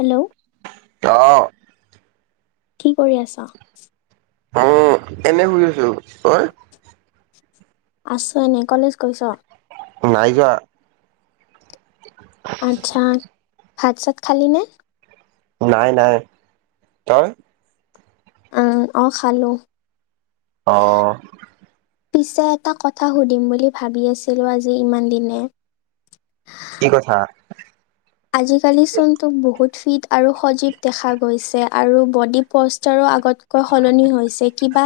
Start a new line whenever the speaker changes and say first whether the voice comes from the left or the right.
left: Hello
right: আহ।
left: কি কৰি আছা?
right: উম, এনে শুই আছো তই?
left: আছো এনে, কলেজ গৈছ?
right: নাই যোৱা।
left: আচ্ছা, ভাত চাত খালি নে?
right: নাই নাই, তই?
left: আহ অ' খালো।
right: অ'
left: পিছে এটা কথা সুধিম বুলি ভাবি আছিলো আজি ইমান দিনে?
right: কি কথা।
left: আজি কালি চোন তোক বহুত ফিট আৰু সজীৱ দেখা গৈছে। আৰু ব'ডি প'জ ৰো আগতকৈ সলনি হৈছে। কিবা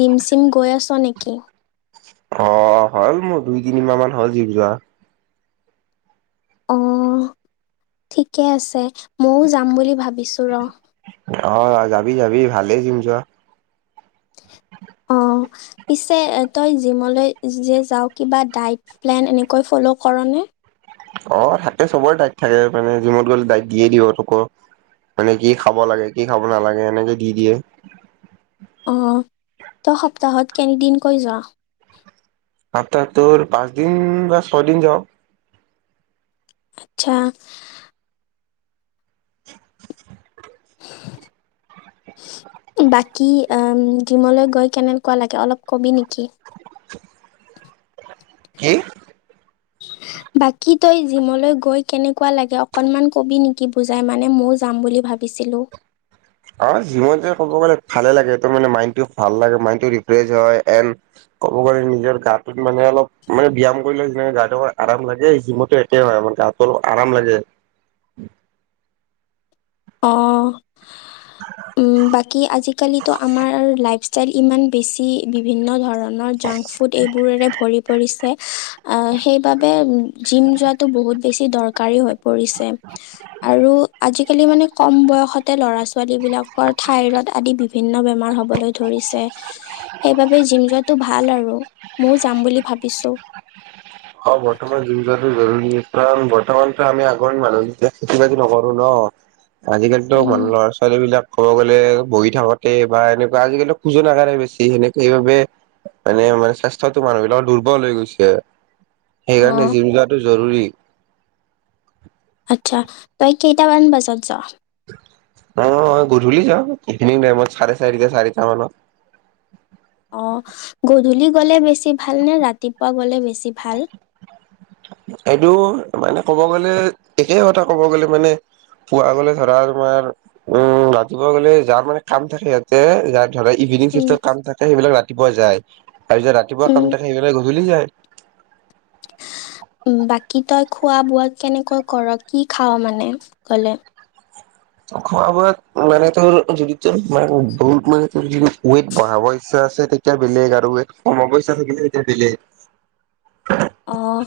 left: জিম চিম গৈ আছ নেকি?
right: অ' হ'ল মোৰ দুই তিনি মা'হ মান হ'ল জিম যোৱা।
left: অ' ঠিকে আছে, ময়ও যাম বুলি ভাবিছো ৰ।
right: অ' যাবি যাবি ভালেই যিম যোৱা।
left: অ'। অ', পিছে তই জিমলৈ যে যা কিবা প্লেন এনেকৈ ফল কৰ নে? [unintelligible]
right: অ' থাকে চবৰে দাইট থাকে মানে জিমত গ'লে দাইক দিয়ে দিব তোকো। মানে কি খাব লাগে কি খাব নালাগে এনেকে দি দিয়ে।
left: অ' তই সপ্তাহত কেনিদিনকৈ যোৱা?
right: সপ্তাহ তোৰ পাঁচ দিন বা ছয়দিন যাওঁ।
left: আচ্ছা। [unintelligible] বাকী জিমলৈ গৈ কেনেকুৱা লাগে, অলপ কবি নেকি?
right: কি?
left: [unintelligible] বাকী তই জিমলৈ গৈ কেনেকুৱা লাগে, অকনমান কবি নেকি বুজাই মানে ময়ও যাম বুলি ভাব ভাবিছিলোঁ।
right: অ' জিমত যায় ক'ব গ'লে ভালে লাগে, মাইণ্ডটো ভাল লাগে, মাইণ্ড ৰিফ্ৰছ হয়, এন্দ ক'ব গ'লে নিজৰ গাটোত মানে অলপ মানে ব্যায়াম কৰিলে যেনে গাটো অ আৰাম লাগে জিমতো একে হয় মানে। গাতো অলপ আৰাম লাগে।
left: অ' উম বাকী, আজিকালিতো আমাৰ লা ল ইমান বেছি, বিভিন্ন ধৰণ নৰ জাংক ফুড এইবোৰৰে ভৰি পৰিছে, সেইবাবে জিম যোৱাটো বহু হুত বেছি দৰকাৰি হৈ পৰিছে, আৰু আজি কালি মানে ম বয়সতে ল'ৰা ছোৱালী বিলাকৰ থাইৰড আদি বিভিন্ন বেমাৰ হ'বলৈ ধৰিছে। সেইবাবে জিম যোৱাটো ভাল আৰু, ময়ো যাম বুলি ভাবিছো।
right: অ' বৰ্তমান জো-যটো জৰুৰী, কাৰণ বৰ্তমানতো আমি আগৰ মানুহ যেতিয়া খেতি বাতি নকৰো ন? অ' আজিকালিতো
left: উম,
right: মানুহ ল'ৰা ছোৱালী বিলাক ক'ব গ'লে বহি থাকোতে বা এনেকুৱা আজিকালি খোজোনাগাৰেই বেছি সেনেকে সেইবাবে মানে মানে স্বাস্থতো মানুহৰ বিলাক দুৰ্বল হৈ গৈছে, সেইকাৰণে
left: অ',
right: জিম যোৱাটো জৰুৰী।
left: আচ্ছা। তই কেইটামান বজাত যাৱ?
right: অ' গধূলি যাওঁ ইভিনিং টাইমত চাৰে চাৰিটা চাৰিটা মানত।
left: অ' গধূলি গ'লে বেছি ভাল নে ৰাতিপুৱা গ'লে বেছি ভাল?
right: এইটো মানে ক'ব গ'লে একে কথা ক'ব গ'লে মানে। পুৱ গ'লে ধৰা তোমাৰ উম ৰাতিপুৱা গ'লে যাৰ মানে কাম থাকে ইয়াতে যাৰ ইভিনং
left: উম,
right: চিফটত কাম থাকে সেইবিলাক ৰা তিপুৱা যায়, আৰু যে ৰাতিপুৱা কাম
left: উম,
right: থাকে সেইবিলে গধূলি যায়।
left: বাকী তই খোৱা বোৱা কেনেকৈ ক'ৰ কি খাৱ মানে গ'লে?
right: খোৱা বোৱাত মানে তোৰ যদি তোৰ মানে বহুত মানে তোৰ যদি ৱেট বঢ়াবৰ ইচ্ছা আছে তেতিয়া বেলেগ আৰু ৱেট কমাব ইচ্ছা থাকিলে তেতিয়া বেলেগ।
left: অঁ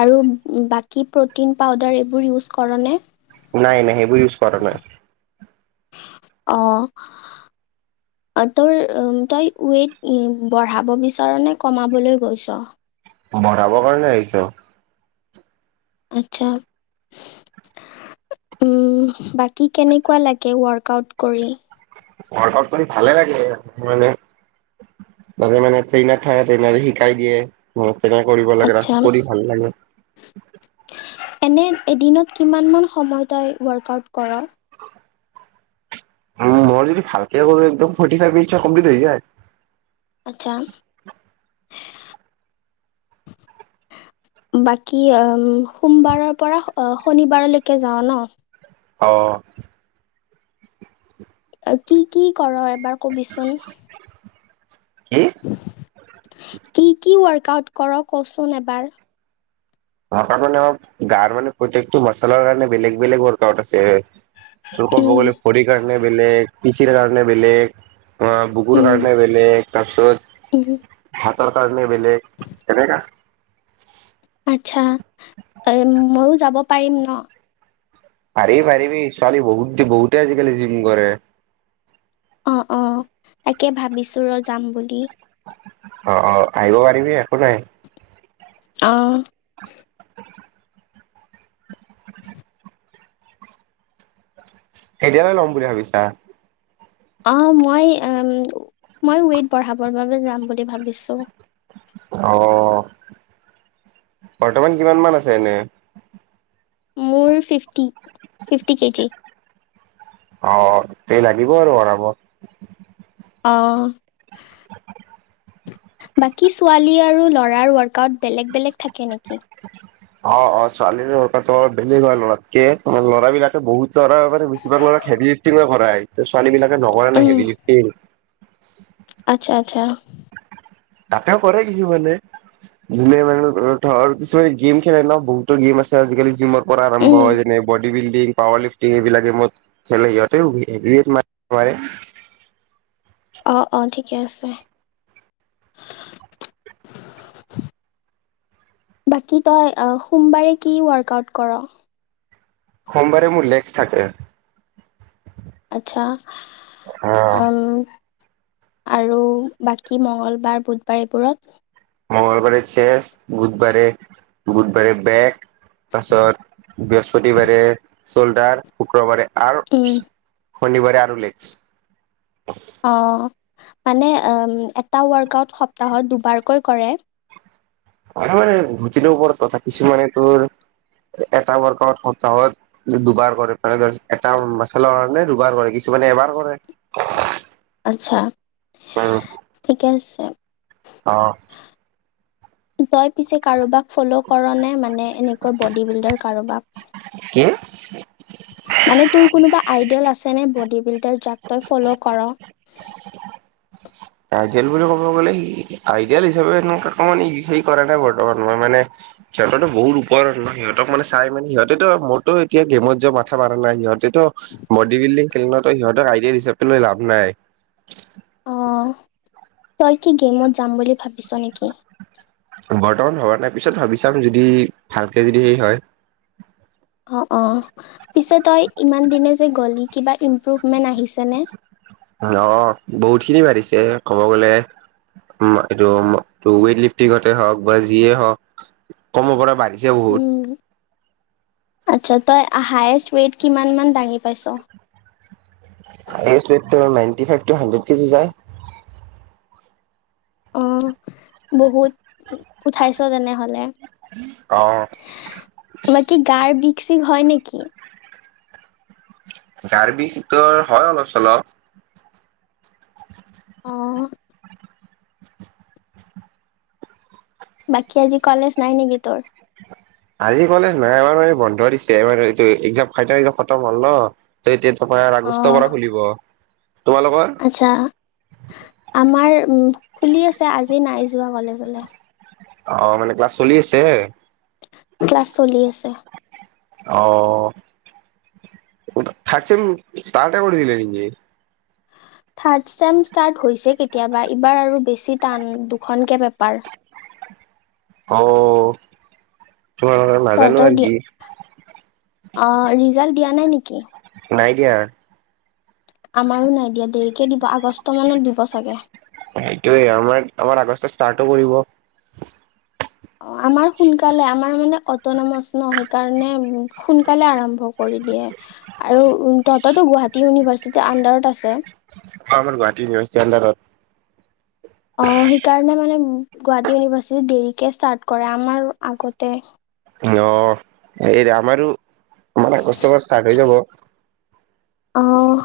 left: আৰু বাকী প্ৰ'টিন পাউদাৰ এইবোৰ ইউজ কৰ নে?
right: নাই নাই সেইবোৰ ইউজ কৰা নাই।
left: আহ' অ' তোৰ তই ৱেইট বঢ়াব বিচাৰ নে কমাবলৈ গৈছ?
right: ভৰাবৰ কাৰণে আহিছে।
left: আচ্ছা। উম, বাকী কেনেকুৱা লাগে ৱৰ্কআউট কৰি?
right: ৱকআউট কৰি ভালে লাগে, মানে তাে মানে ট্ৰেইনাৰ থাকে ট্ৰেইনাৰে শিকাই দিয়ে। তেনেকে কৰিব লাগে,
left: আচ্ছা
right: ৰাস্ত কৰি ভাল লাগে।
left: এনে এদিনত কিমানমান সময় তই ৱৰ্কআউট ক'ৰ?
right: মই যদি ভালকে ক'ৰো একদম ফ'ৰটি ফাইভ মিনিতট কম্পিলিত হৈ যায়।
left: আচ্ছা বাকী সোমবাৰৰ পৰা শনিবাৰলৈকে যাওঁ ন?
right: অ'
left: কি কি কৰ এবাৰ কবিচোন?
right: কি
left: কি কি ৱৰ্্কআউট কৰ, কচোন এবাৰ।
right: অ' ত মানে গাৰ মানে প্ৰত্য়েকটো মছলাৰ কাৰণে বেলেগ বেলেগ ৱৰ্কআউট আছে। চক
left: উম,
right: বগলে ভৰিৰ কাৰণে বেলেগ পিচিৰ কাৰণে বেলেগ। অ' বুকুৰ
left: উম,
right: কনে বেলেগ
left: উম।
right: তাৰপিছত তৰকাৰনে বেলেগ, এনেকা।
left: আচ্ছা, এ ময়ো যাব পাৰিম ন।
right: পাৰিব পাৰিবি, ছোৱালী বহুত বহুতে আজিকালি জিম কৰে।
left: অ' অ' তাকে ভাবিছো ৰ যাম বুলি।
right: অ' অ' আহিব পাৰিবি একো নাই।
left: আহ।
right: কেতিয়ালৈ ল'ম বুলি ভাবিছা?
left: অ' মই, মই ৱেইট বঢ়াবৰ বাবে যাম বুলি ভাবিছোঁ।
right: আহ, বৰ্তমান কিমান মান আছে এনে?
left: মোৰ ফিফটি, ফিফটি কেজি।
right: অ' তেই লাগিব আৰু বঢ়াব।
left: অ'। বাকী ছোৱালী আৰু ল'ৰাৰ ৱৰ্কআউট বেলেগ বেলেগ থাকে নেকি?
right: অ' অ' ছোৱালী সৰ অলপ বেলেগ হয় লৰাতকে আমাৰ লৰা বিলাকে বহুত লৰাে বেছিভাগ ল হেভি লিফটিঙ কৰাই, ছোৱালী বিলাকে নকৰে নাই
left: উম,
right: হেভি লিফটিং।
left: আচ্ছা আচ্ছা।
right: তাতেও কৰে কিছুমানে, যোনে মানে ধৰ কিছুমানে গেম খেলে ন বহুতো গেম আজিকালি জিমৰ পৰা আৰম্ভ
left: উম,
right: হয় যেনে বডী বিল্ডিং পাৱাৰ লিফ্টিং এইবিলাক গেমত খেলে, সিহতেও ট মাৰ [unintelligible]
left: [inaudible] অ' অ' ঠিকে আছে। বাকী তই সোমবাৰে কি ৱৰ্্কআউট কৰ?
right: সোমবাৰে মোৰ লেক্স থাকে।
left: আচ্ছা,
right: অ'।
left: উম আৰু বাকী মঙ্গলবাৰ বুধবাৰ এইবোৰত।
right: মংগলবাৰে চেষ, বুধবাৰোৰে বুধবাৰে বেক। তাৰপাছত, বৃহস্পতিবাৰে চলদাৰ শুক্ৰবাৰে আৰু,
left: উম,
right: শনিবাৰে আৰু লেক্স।
left: অ' মানে এটা ৱৰ্কআউট সপ্তাহত দুবাৰকৈ কৰে?
right: হয় মানে ঘূটিলওপৰত কথা কিছুমানে তোৰ এটা ৱৰ্কআউট সপ্তাহত দুবাৰ কৰে, মান ধ এটা মাচেলৰ কাৰণে দুবাৰ কৰে। কিছুমানে এবাৰ কৰে।
left: আত্ছা, ঠিকে আছে।
right: আহ।
left: তই পিছে কাৰোবাক ফ'ল' কৰ ন মানে এনেকৈ বড বিল্ডাৰ কাৰোবাক?
right: [inaudible]
left: [inaudible] মানে তোৰ কোনোবা আইডিয়েল আছে ন বডী বিল্ডাৰ যাক তই ফ'ল' কৰ?
right: আইডিয়েল বুলি ক'ব গ'লে আইডিয়েল হিচাপেকমান হে কৰা নাই বৰ্তমান মই মানে সিহঁতো বহুত পৰত ন সহতক মানে চাইান সিহঁতেত মোৰো এয়া গেমত যোৱা মাথা মাৰা নাই সিহঁত তেটো বডি বিল্ডিং খেলনো সিহঁতক আইডিয়া হিচাপে লৈ লাভ নাই।
left: আহ, তই কি গেমত যাম বুলি ভাবিছ নেকি?
right: বৰ্তমান ভবা নাই পিছত ভাবি চাম, যদি ভালকে যদি সেই হয়।
left: অ' অ' পিছে তই ইমান দিনে যে গ'লি কিবা ইম্প্ৰুভমেণ্ট আহিছেনে?
right: অ উ এইটো, ৱেইট লিফ্টিঙতে হওক বা যিয়ে হওক কম পৰা বাঢ়ি জহত
left: উম, আচ্ছা, তই হায়েষ্ট ৱেইট কিমানমান দাঙি পাইছ?
right: এজটো এতিয়াও নাইনটি ফাইভটো হানদ্ৰেত কেজি যায়।
left: অ' বহুত উ উঠাইছ তেনে
right: অ
left: তোম, কি গাৰ বিক চিক হয় নেকি?
right: গাৰ বিষটো হয় অলপ চলপ। [inaudible]
left: আহ। বাকী আজি কলেজ নাই নেকি তোৰ?
right: আজি কলেজ নাই আমাৰ বন্ধ দিছোৰ একজাম খাই খতম হল ন, ত এতিয়া তপাৰ আগষ্টৰ
left: অ',
right: পৰা খুলিব। তোমালোকৰ
left: আচ্ছা, আমাৰ খুলি আছে, আজি নাই যোৱা কলেজলৈ।
right: অ' মানে ক্লাছ চলি আছে?
left: ক্লাছ চলি আছে।
right: আহ। থাৰ্ট চেম ষ্টাৰহে কৰি দিলে নেকি?
left: থাৰ্ম ষ্টাৰ্ট হৈছে কেতিয়াবা ইবাৰ আৰু বেছি টান দুখনকে পেপাৰ। [inaudible]
right: অ'। তোমালোকৰ নাজানো
left: তহতৰ
right: আৰু
left: দি,
right: কি
left: অ' ৰিজাল্ট দিয়া নাই নেকি?
right: নাই দিয়া।
left: আমাৰো নাই দিয়া, দেৰিকে দিব আগষ্ট মানত দিব চাগে।
right: সেইটোয়ে, আমাৰ আমাৰ আগষ্ট ষ্টাৰ্টো কৰিব।
left: অ' আমাৰ সোনকালে, আমাৰ মানে অটনমাচ ন সেইকাৰণে সোনকালে আৰম্ভ কৰে। আৰু তহতৰটো গুৱাহাটী ইউনিভাৰ্চিটিৰ আডাৰত আছে?
right: অ' আমাৰ গুৱাহাটী ইনিভাৰিটি আডাৰত।
left: অ' সেইকাৰণে মানে গুৱাহাটী ইউনিভাৰ্চিটি দেৰিকে ষ্টাৰ্ট কৰে, আমাৰ আগতে।
right: অ' এই আমাৰো, আমাৰ আগষ্টৰ ষ্টাৰ্ট হৈ যাব।
left: অ'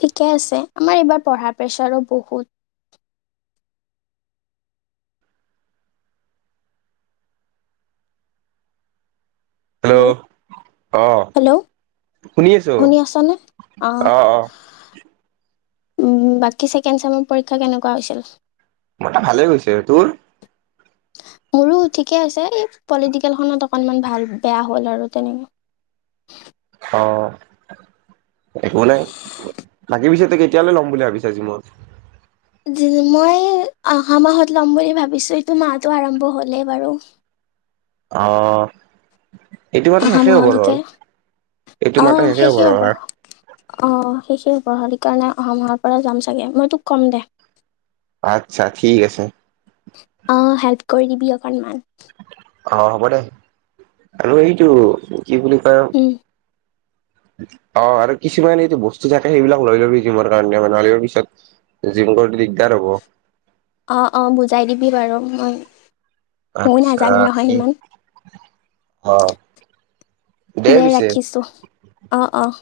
left: ঠিকে আছে, আমাৰ এইবাৰ পঢ়াৰ প্ৰেছাৰো বহুত।
right: হেল্ল' আহ
left: হেল্ল'
right: শুনি আছো আহ অ'।
left: বাকী ছেকেণ্ড চেমৰ পৰীক্ষা কেনেকুৱা হৈছিল?
right: মই ভালে গৈছে, তোৰ?
left: মোৰো ঠিকেই আছে এই পলিটিকেলখনত অকনমান ভাল বেয়া হ'ল আৰু তেনেকে। [inaudible]
right: অ
left: [inaudible]
right: একো নাই, আগে-পিছে তই কেতিয়ালৈ ল'ম বুলি ভাবিছ?
left: মই অহা মাহত ল'ম বুলি ভাবিছো এইটো মাহটো আৰম্ভ হলেই বাৰু। [inaudible]
right: অ। এইটো মাহটো
left: অহা
right: শেষেই হবৰ
left: মাহলৈকে
right: হ'ল এইটো মাহটো শেষেই হব।
left: অ শেষেই হব কাৰণে অহা মাহৰ পৰাই যাম চাগে, মই তোক কম দে।
right: আতছা, ঠিক আছে।
left: অ' হেল্প কৰি দিবি অকনমান।
right: অ' হ'ব দে, আৰু এইটো, কি বুলি কয় অ, আৰু কিছুমান এইটো বস্তু থাকে, সেইবিলাক লৈ ল'বি জিমৰ কাৰণে, মানে আৰু পিছত [unintelligible] দিগদাৰ হ'ব।
left: অ'-অ', বুজাই দিবি বাৰু মই মই
right: আচ্ছা
left: নাজানো নহয়
right: ঠিক
left: সিমান।
right: অ'
left: দে ৰাখিছো, অ' অ'।